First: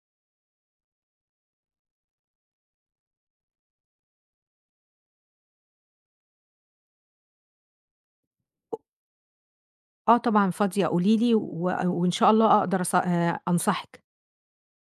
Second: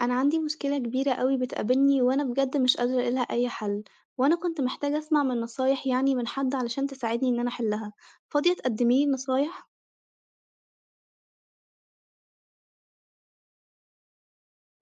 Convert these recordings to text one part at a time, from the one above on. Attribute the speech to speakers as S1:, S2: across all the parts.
S1: أنا عندي مشكلة كبيرة أوي بتقابلني وأنا بجد مش قادرة ألاقيلها أي حل، وأنا كنت محتاجة أسمع من نصايح يعني من حد علشان تساعدني إن أنا أحلها، فاضية تقدميلي نصايح؟
S2: آه طبعًا فاضية، قولي لي وإن شاء الله أقدر أص أنصحِك.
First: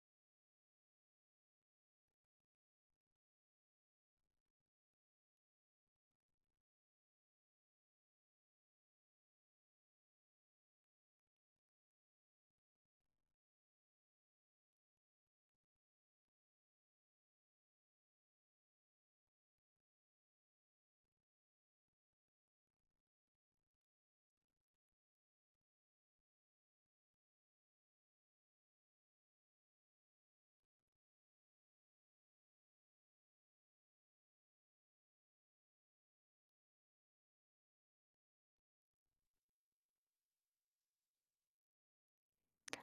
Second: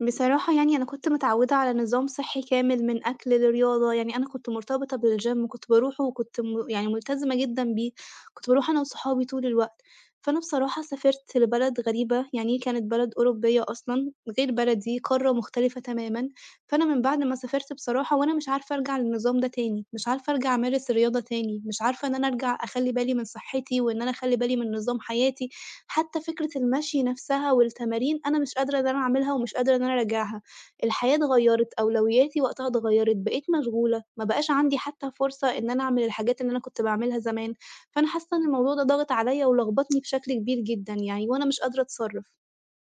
S1: بصراحة يعني أنا كنت متعودة على نظام صحّي كامل من أكل لرياضة، يعني أنا كنت مرتبطة بالgym كنت باروحه وكنت يعني ملتزمة جدًا بيه، كنت باروح أنا وصحابي طول الوقت، فأنا بصراحة سافرت لبلد غريبة، يعني كانت بلد أوروبية أصلًا غير بلدي، قارة مختلفة تمامًا، فأنا من بعد ما سافرت بصراحة وأنا مش عارفة أرجع للنظام ده تاني، مش عارفة أرجع أمارس الرياضة تاني، مش عارفة إن أنا أرجع أخلّي بالي من صحّتي وإن أنا أخلّي بالي من نظام حياتي. حتى فكرة المشي نفسها والتمارين أنا مش قادرة إن أنا أعملها ومش قادرة إن أنا أراجعها، الحياة اتغيّرت، أولوياتي وقتها اتغيّرت، بقيت مشغولة، ما بقاش عندي حتى فرصة إن أنا أعمل الحاجات اللي أنا كنت باعملها زمان، فأنا حاسة إن الموضوع ده ضاغط عليَّ ولخبطني بشكل كبير جدًا يعني، وأنا مش قادرة أتصرف.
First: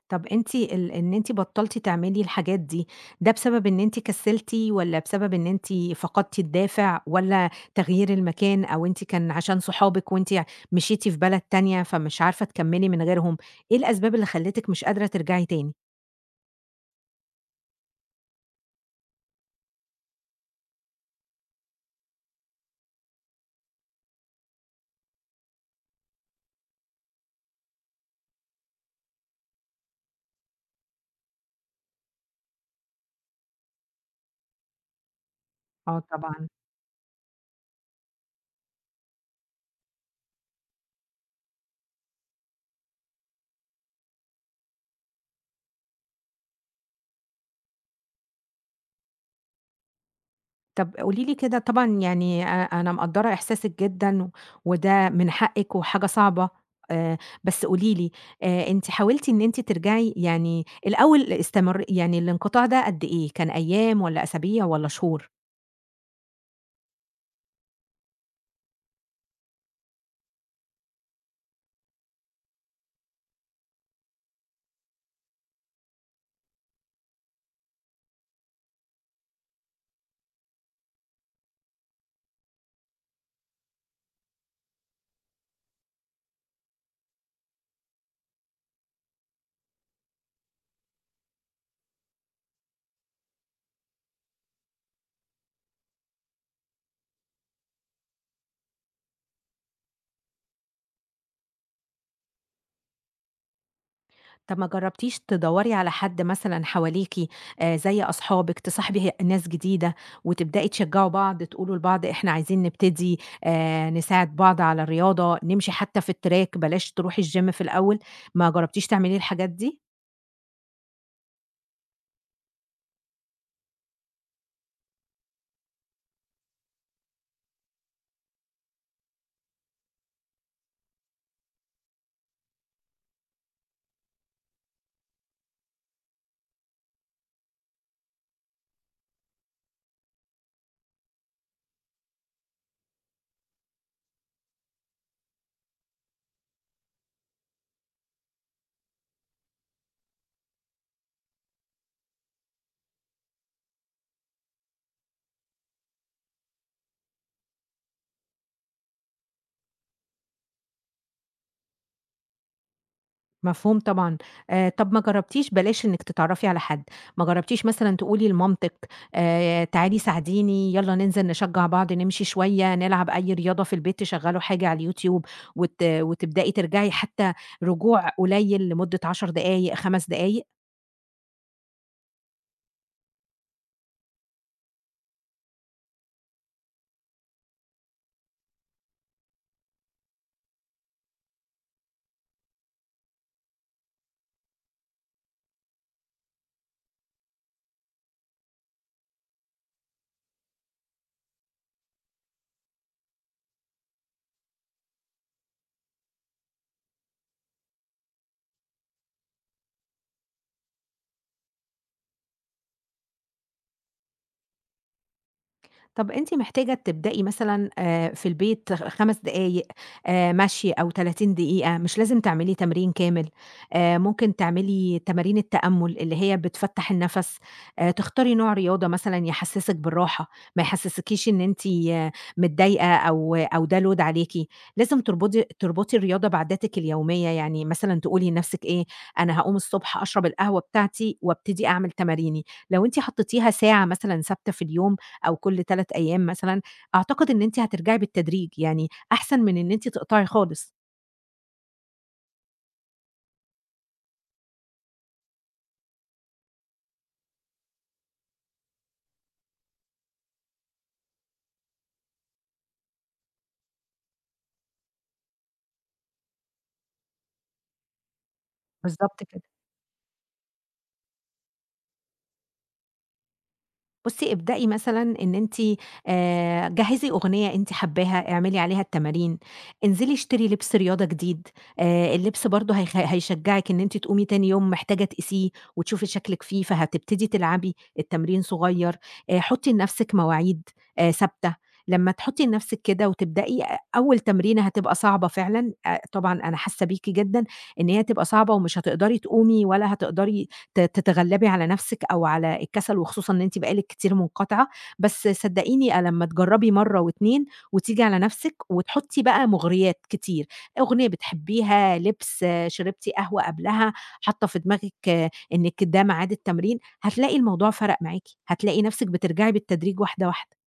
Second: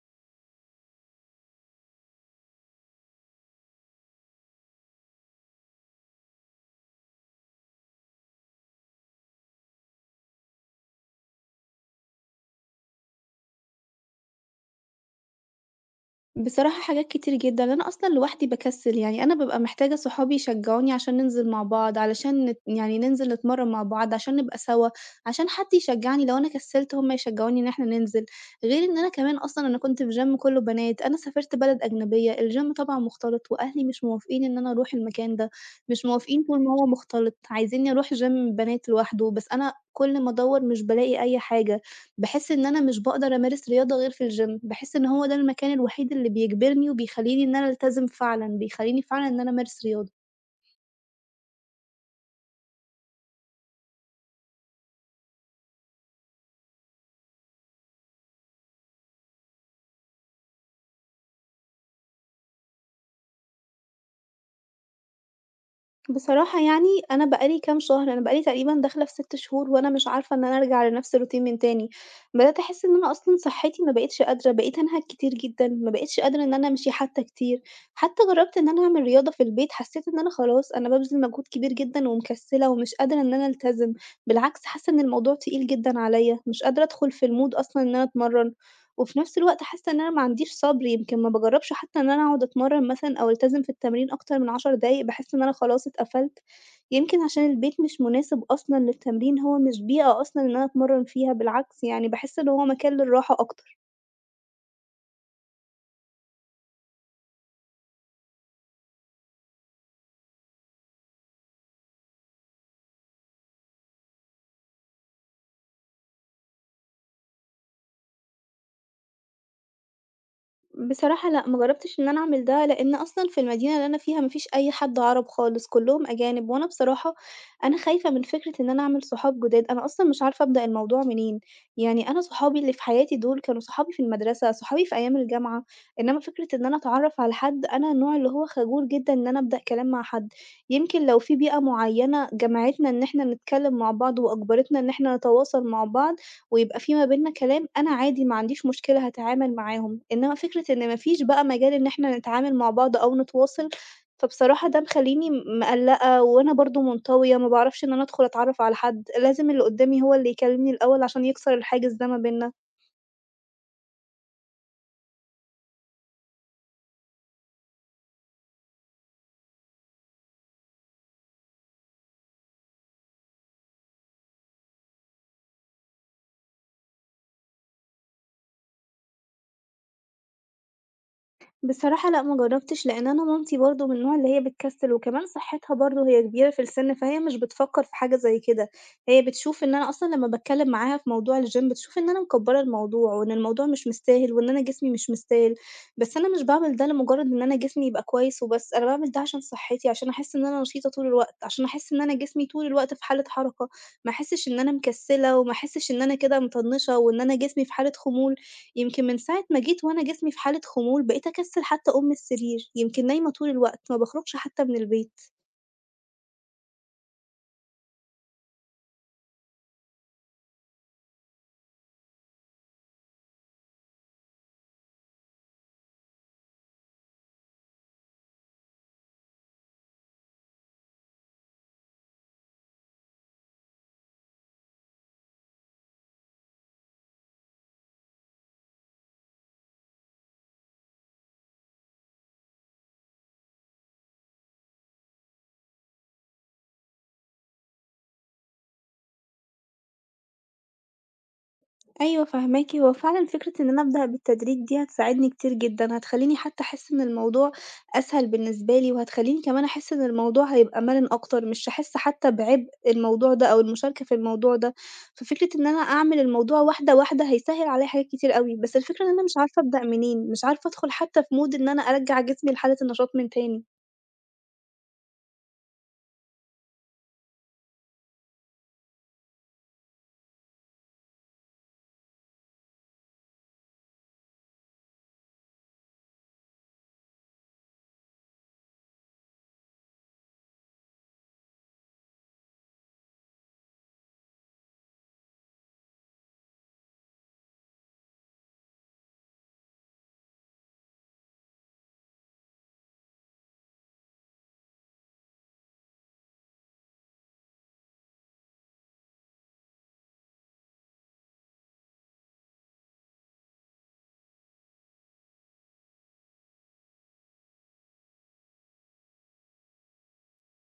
S2: طَب أنتِ إن أنتِ بطّلتِ تعملي الحاجات دي، ده بسبب إن أنتِ كسّلتِ والّا بسبب إن أنتِ فقدتِ الدافع والّا تغيير المكان أو أنتِ كان عشان صحابِك وأنتِ مشيتِ في بلد تانية فمش عارفة تكمّلي من غيرهم؟ إيه الأسباب اللي خلّتِك مش قادرة ترجعي تاني؟
S1: بصراحة حاجات كتير جدًا، لأن أنا أصلًا لوحدي باكسل، يعني أنا بابقى محتاجة صحابي يشجعوني عشان ننزل مع بعض، علشان يعني ننزل نتمرّن مع بعض، عشان نبقى سوا، عشان حد يشجعني لو أنا كسلت هُم يشجعوني إن إحنا ننزل، غير إن أنا كمان أصلًا أنا كنت في gym كلّه بنات، أنا سافرت بلد أجنبية، الgym طبعًا مختلط وأهلي مش موافقين إن أنا أروح المكان ده،
S2: آه
S1: مش موافقين
S2: طبعًا.
S1: طول ما هو مختلط، عايزينّي أروح gym بنات لوحده، بس أنا كل ما أدوّر مش بالاقي أي حاجة. باحس إن أنا مش باقدر أمارس رياضة غير في الgym، باحس إن هو ده المكان الوحيد اللي بيجبرني وبيخلّيني إن أنا ألتزم فعلًا، بيخلّيني فعلًا إن أنا أمارس رياضة.
S2: طب قولي لي كده طبعًا، يعني أنا مقدّرة إحساسِك جدًا، وده من حقِّك وحاجة صعبة. آآ بس قولي لي، أنتِ حاولتِ إن أنتِ ترجعي، يعني الأول استمر، يعني الانقطاع ده قد إيه، كان أيام والّا أسابيع والّا شهور؟
S1: بصراحة يعني أنا بقى لي كام شهر، أنا بقى لي تقريبًا داخلة في 6 شهور وأنا مش عارفة إن أنا أرجع لنفس الroutine من تاني، بدأت أحس إن أنا أصلًا صحتي ما بقتش قادرة، بقيت أنهك كتير جدًا، ما بقيتش قادرة إن أنا أمشي حتى كتير، حتى جرّبت إن أنا أعمل رياضة في البيت، حسيت إن أنا خلاص بابذل مجهود كبير جدًا ومكسلة ومش قادرة إن أنا ألتزم، بالعكس حاسة إن الموضوع تقيل جدًا عليَّ، مش قادرة أدخل في الmood أصلًا إن أنا أتمرن، وفي نفس الوقت حاسة إن أنا ما عنديش صبر، يمكن ما باجرّبش حتى إن أنا أقعد أتمرّن مثلًا أو ألتزم في التمرين أكتر من 10 دقايق، باحس إن أنا خلاص اتقفلت، يمكن عشان البيت مش مناسب أصلًا للتمرين، هو مش بيئة أصلًا إن أنا أتمرّن فيها، بالعكس يعني باحس إن هو مكان للراحة أكتر.
S2: طب ما جربتيش تدوري على حد مثلًا حواليكِ، زي أصحابِك، تصاحبي ناس جديدة وتبدئي تشجعوا بعض، تقولوا لبعض إحنا عايزين نبتدي نساعد بعض على الرياضة، نمشي حتى في التراك، بلاش تروحي الgym في الأول، ما جربتيش تعملي الحاجات دي؟
S1: بصراحة لأ، ما جرّبتش إن أنا أعمل ده، لإن أصلًا في المدينة اللي أنا فيها ما فيش أي حد عرب خالص، كلّهم أجانب، وأنا بصراحة أنا خايفة من فكرة إن أنا أعمل صحاب جداد، أنا أصلًا مش عارفة أبدأ الموضوع منين، يعني أنا صحابي اللي في حياتي دول كانوا صحابي في المدرسة، صحابي في أيام الجامعة، إنّما فكرة إن أنا أتعرّف على حد، أنا النوع اللي هو خجول جدًا إن أنا أبدأ كلام مع حد، يمكن لو في بيئة معيّنة جمعتنا إن إحنا نتكلّم مع بعض وأجبرتنا إن إحنا نتواصل مع بعض ويبقى في ما بيننا كلام، أنا عادي ما عنديش مشكلة هاتعامل معاهم، إنما فكرة إن ما فيش بقى مجال إن إحنا نتعامل مع بعض أو نتواصل، فبصراحة ده مخلّيني مقلّقة وأنا برضه منطوية، ما باعرفش إن أنا أدخل أتعرّف على حد، لازم اللي قدّامي هو اللي يكلمني الأول عشان يكسر الحاجز ده ما بيننا.
S2: مفهوم طبعًا. طب ما جرّبتيش بلاش إنِّك تتعرّفي على حد، ما جرّبتيش مثلًا تقولي لمامتِك تعالي ساعديني، يالّا ننزل نشجّع بعض، نمشي شوية، نلعب أي رياضة في البيت، تشغّلوا حاجة على اليوتيوب وتبدئي ترجعي، حتى رجوع قليل لمدة 10 دقايق، 5 دقايق؟
S1: بصراحة لأ، ما جرّبتش لإن أنا مامتي برضه من النوع اللي هي بتكسّل، وكمان صحّتها برضه هي كبيرة في السِن، فهي مش بتفكّر في حاجة زي كده، هي بتشوف إن أنا أصلًا لمّا باتكلّم معاها في موضوع الgym بتشوف إن أنا مكبّرة الموضوع، وإن الموضوع مش مستاهل، وإن أنا جسمي مش مستاهل، بس أنا مش باعمل ده لمجرّد إن أنا جسمي يبقى كويس وبس، أنا باعمل ده عشان صحّتي، عشان أحس إن أنا نشيطة طول الوقت، عشان أحس إن أنا جسمي طول الوقت في حالة حركة، ما أحسّش إن أنا مكسّلة، وما أحسّش إن أنا كده مطنّشة، وإن أنا جسمي في حالة خمول. يمكن من ساعة ما جيت وأنا جسمي في حالة خمول بقيت أكسل حتى أقوم من السرير، يمكن نايمة طول الوقت ما باخرجش حتى من البيت.
S2: طب أنتِ محتاجة تبدئي مثلًا في البيت 5 دقايق، مشي أو 30 دقيقة، مش لازم تعملي تمرين كامل، ممكن تعملي تمارين التأمل اللي هي بتفتح النفس، تختاري نوع رياضة مثلًا يحسسِك بالراحة، ما يحسسكيش إن أنتِ متضايقة أو ده load عليكِ. لازم تربطي الرياضة بعاداتِك اليومية، يعني مثلًا تقولي لنفسِك إيه، أنا هاقوم الصبح أشرب القهوة بتاعتي وابتدي أعمل تماريني، لو أنتِ حطيتيها ساعة مثلًا ثابتة في اليوم أو كل 3 أيام مثلًا، أعتقد إن أنتِ هترجعي بالتدريج، يعني أحسن من إن أنتِ تقطعي خالص.
S1: أيوه فاهماكِ، هو فعلًا فكرة إن أنا أبدأ بالتدريج دي هتساعدني كتير جدًا، هتخلّيني حتى أحس إن الموضوع أسهل بالنسبة لي، وهتخلّيني كمان أحس إن الموضوع هيبقى مرن أكتر، مش هاحس حتى بعبء الموضوع ده أو المشاركة في الموضوع ده. ففكرة إن أنا أعمل الموضوع واحدة واحدة هيسهّل عليّا حاجات كتير أوي، بس الفكرة إن أنا
S2: بالضبط
S1: مش
S2: كده.
S1: عارفة أبدأ منين، مش عارفة أدخل حتى في mood إن أنا أرجّع جسمي لحالة النشاط من تاني.
S2: بُصّي، ابدئي مثلًا إن أنتِ، جهّزي أغنية أنتِ حاباها، اعملي عليها التمارين، انزلي اشتري لبس رياضة جديد. اللبس برضه هيشجّعِك إن أنتِ تقومي تاني يوم محتاجة تقيسيه وتشوفي شكلِك فيه، فهتبتدي تلعبي، التمرين صغير. حُطّي لنفسِك مواعيد ثابتة. لمّا تحُطّي لنفسِك كده وتبدئي، أول تمرينة هتبقى صعبة فعلًا. طبعًا أنا حاسة بيكِ جدًا إن هي هتبقى صعبة ومش هتقدري تقومي ولا هتقدري تتغلبي على نفسِك أو على الكسل، وخصوصًا إن أنتِ بقى لِك كتير منقطعة. بس صدقيني، لمّا تجربي مرة و2 وتيجي على نفسِك وتحطي بقى مغريات كتير، أغنية بتحبيها، لبس، شربتِ قهوة قبلها، حاطة في دماغِك آه، إنِّك ده ميعاد التمرين، هتلاقي الموضوع فرق معاكِ، هتلاقي نفسِك بترجعي بالتدريج واحدة واحدة.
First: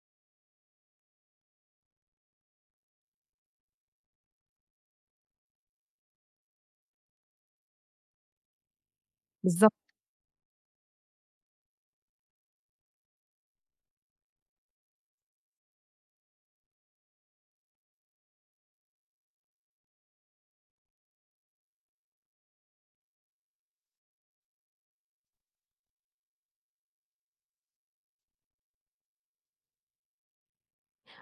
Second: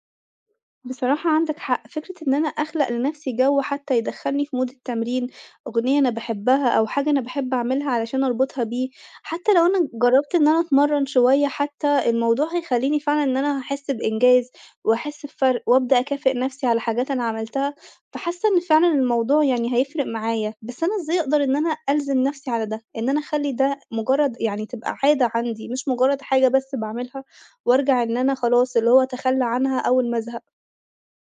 S1: بصراحة عندك حق، فكرة إن أنا أخلق لنفسي جو حتى يدخّلني في مود التمرين، أغنية أنا باحبها أو حاجة أنا باحب أعملها علشان أربطها بيه، حتى لو
S2: بالضبط.
S1: أنا جرّبت إن أنا أتمرّن شوية حتى، الموضوع هيخلّيني فعلًا إن أنا هاحس بإنجاز وأحس بفرق وأبدأ أكافئ نفسي على حاجات أنا عملتها، فحاسة إن فعلًا الموضوع يعني هيفرق معايا، بس أنا إزاي أقدر إن أنا ألزم نفسي على ده، إن أنا أخلّي ده مجرّد يعني تبقى عادة عندي مش مجرّد حاجة بس باعملها وأرجع إن أنا خلاص اللي هو أتخلّى عنها أول ما أزهق؟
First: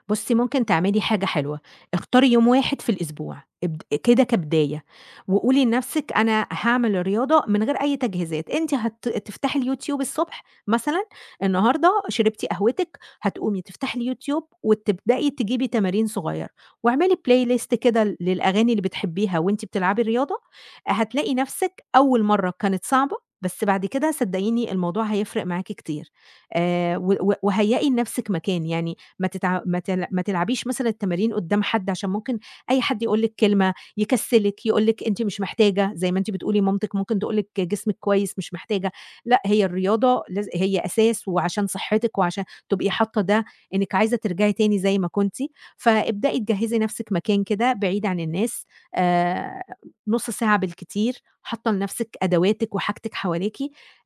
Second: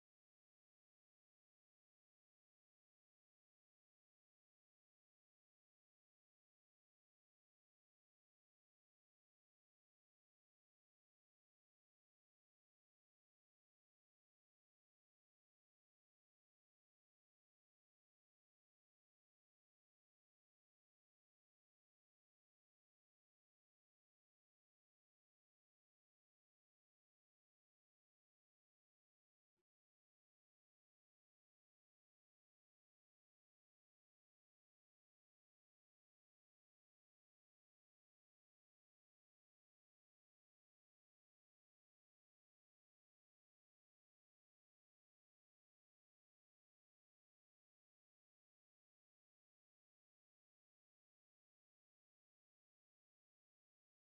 S2: بُصّي، ممكن تعملي حاجة حلوة، اختاري يوم واحد في الأسبوع ابد كده كبداية، وقولي لنفسِك أنا هاعمل الرياضة من غير أي تجهيزات، أنتِ تفتحي اليوتيوب الصبح مثلًا، النهارده شربتِ قهوتِك، هتقومي تفتحي اليوتيوب وتبدئي تجيبي تمارين صغيرة، واعملي playlist كده للأغاني اللي بتحبيها وأنتِ بتلعبي الرياضة، هتلاقي نفسِك أول مرة كانت صعبة، بس بعد كده صدقيني الموضوع هيفرق معاكِ كتير. و و وهيئي لنفسِك مكان، يعني ما تتع ما تل ما تلعبيش مثلًا التمارين قدّام حد عشان ممكن أي حد يقول لِك كلمة، يكسّلِك، يقول لِك أنتِ مش محتاجة، زي ما أنتِ بتقولي مامتِك ممكن تقول لِك جسمِك كويس مش محتاجة. لأ، هي الرياضة هي أساس وعشان صحتِك وعشان تبقي حاطة ده إنِّك عايزة ترجعي تاني زي ما كنتِ، فابدئي تجهّزي نَفْسِك مكان كده بعيد عن الناس، آآ نُص ساعة بالكتير، حاطة لنَفْسِك أدواتِك وحاجتِك حواليكِ.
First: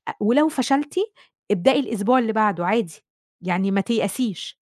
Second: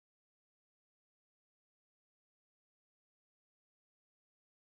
S2: ولو فشلتِ ابدئي الأسبوع اللي بعده عادي، يعني ما تيأسيش.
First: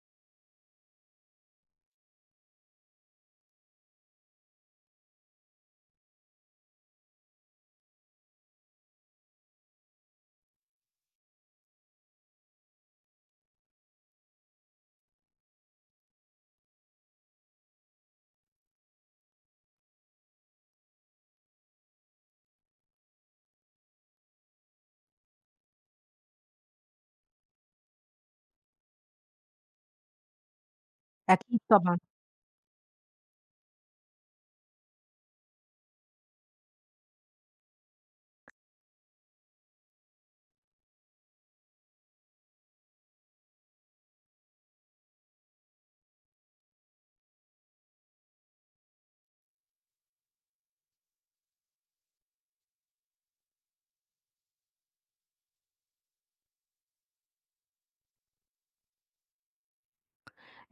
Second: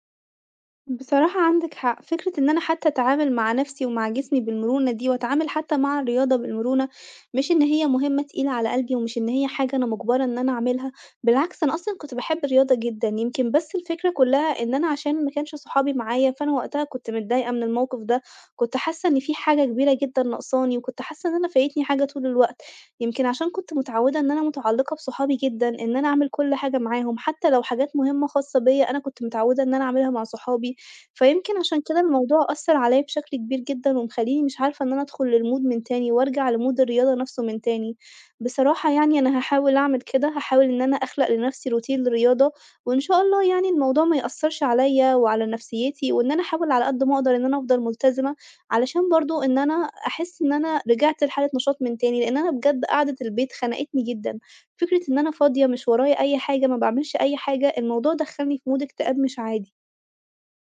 S1: بصراحة عندِك حق، فكرة إن أنا حتى أتعامل مع نَفْسي ومع جسمي بالمرونة دي وأتعامل حتى مع الرياضة بالمرونة، مش إن هي مهمة تقيلة على قلبي ومش إن هي حاجة أنا مُجبرة إن أنا أعملها، بالعكس أنا أصلًا كنت باحب الرياضة جدًا، يمكن بس الفكرة كُلّها إن أنا عشان ما كانش صحابي معايا، فأنا وقتها كنت متضايقة من الموقف ده، كنت حاسة إن في حاجة كبيرة جدًا ناقصاني وكنت حاسة إن أنا فايتني حاجة طول الوقت، يمكن عشان كنت متعودة إن أنا متعلقة بصحابي جدًا، إن أنا أعمل كل حاجة معاهم، حتى لو حاجات مهمة خاصة بيّا أنا كنت متعودة إن أنا أعملها مع صحابي. فيمكن
S2: أكيد
S1: عشان كده
S2: طبعًا.
S1: الموضوع أثّر عليَّ بشكل كبير جدًا، ومخلّيني مش عارفة إن أنا أدخل للmood من تاني، وأرجع لmood الرياضة نفْسه من تاني. بصراحة يعني أنا هاحاول أعمل كده، هاحاول إن أنا أخلق لنفْسي روتين للرياضة، وإن شاء الله يعني الموضوع ما يأثّرش عليَّ وعلى نفسيتي، وإن أنا أحاول على قد ما أقدر إن أنا أفضل ملتزمة، علشان برضه إن أنا أحس إن أنا رجعت لحالة نشاط من تاني، لإن أنا بجد قعدة البيت خنقتني جدًا. فكرة إن أنا فاضية مش ورايا أي حاجة، ما باعملش أي حاجة، الموضوع دخّلني في mood اكتئاب مش عادي.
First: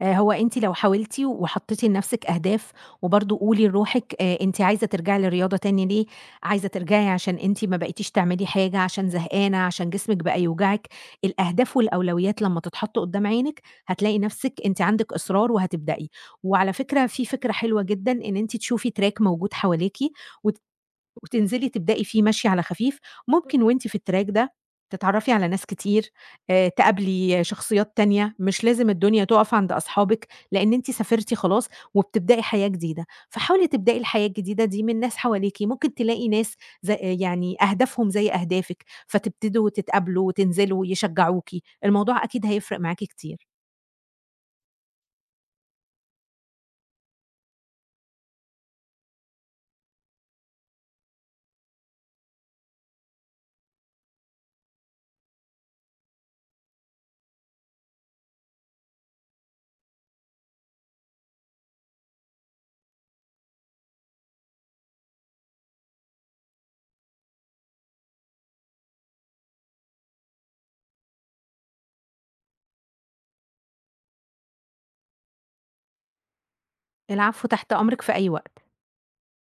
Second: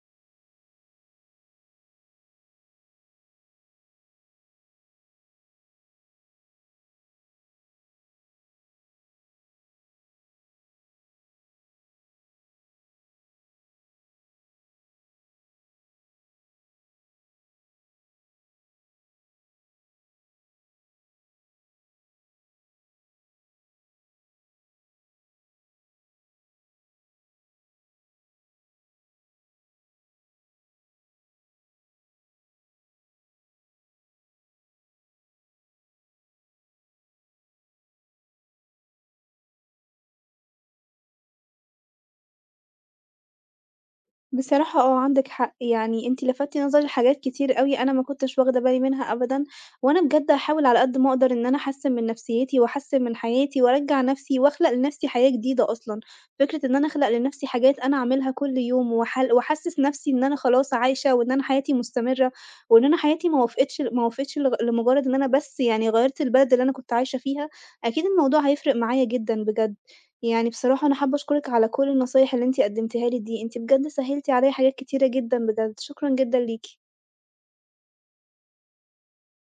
S2: هو أنتِ لو حاولتِ وحطيتِ لنفسِك أهداف، وبرضه قولي لروحِك، أنتِ عايزة ترجعي للرياضة تاني ليه، عايزة ترجعي عشان أنتِ ما بقيتيش تعملي حاجة، عشان زهقانة، عشان جسمِك بقى يوجعِك، الأهداف والأولويات لمّا تتحط قدّام عينِك، هتلاقي نفسِك أنتِ عندِك إصرار وهتبدئي، وعلى فكرة في فكرة حلوة جدًا إن أنتِ تشوفي track موجود حواليكِ وت وتنزلي تبدئي فيه مشي على خفيف، ممكن وأنتِ في التراك ده تتعرّفي على ناس كتير، تقابلي شخصيات تانية، مش لازم الدنيا تُقف عند أصحابِك، لإن أنتِ سافرتِ خلاص وبتبدئي حياة جديدة، فحاولي تبدئي الحياة الجديدة دي من ناس حواليكِ، ممكن تلاقي ناس يعني أهدافهم زي أهدافِك، فتبتدوا تتقابلوا وتنزلوا يشجعوكِ، الموضوع أكيد هيفرق معاكِ كتير.
S1: بصراحة آه، عندِك حق، يعني أنتِ لفتتِ نظري لحاجات كتير أوي أنا ما كنتش واخدة بالي منها أبدًا، وأنا بجد هاحاول على قد ما أقدر إن أنا أحسّن من نفسيتي وأحسّن من حياتي وأرجّع نفسي وأخلق لنفسي حياة جديدة أصلًا، فكرة إن أنا أخلق لنفسي حاجات أنا أعملها كل يوم وأحل وأحسّس نفسي إن أنا خلاص عايشة وإن أنا حياتي مستمرة، وإن أنا حياتي ما وافقتش لمجرد إن أنا بس يعني غيّرت البلد اللي أنا كنت عايشة فيها، أكيد الموضوع هيفرق معايا جدًا بجد. يعني بصراحة أنا حابة أشكرِك على كل النصايح اللي أنتِ قدمتيها لي دي، أنتِ بجد سهّلتِ عليَّ حاجات كتيرة جدًا بجد، شكرًا جدًا ليكِ.
S2: العفو، تحت أمرِك في أي وقت.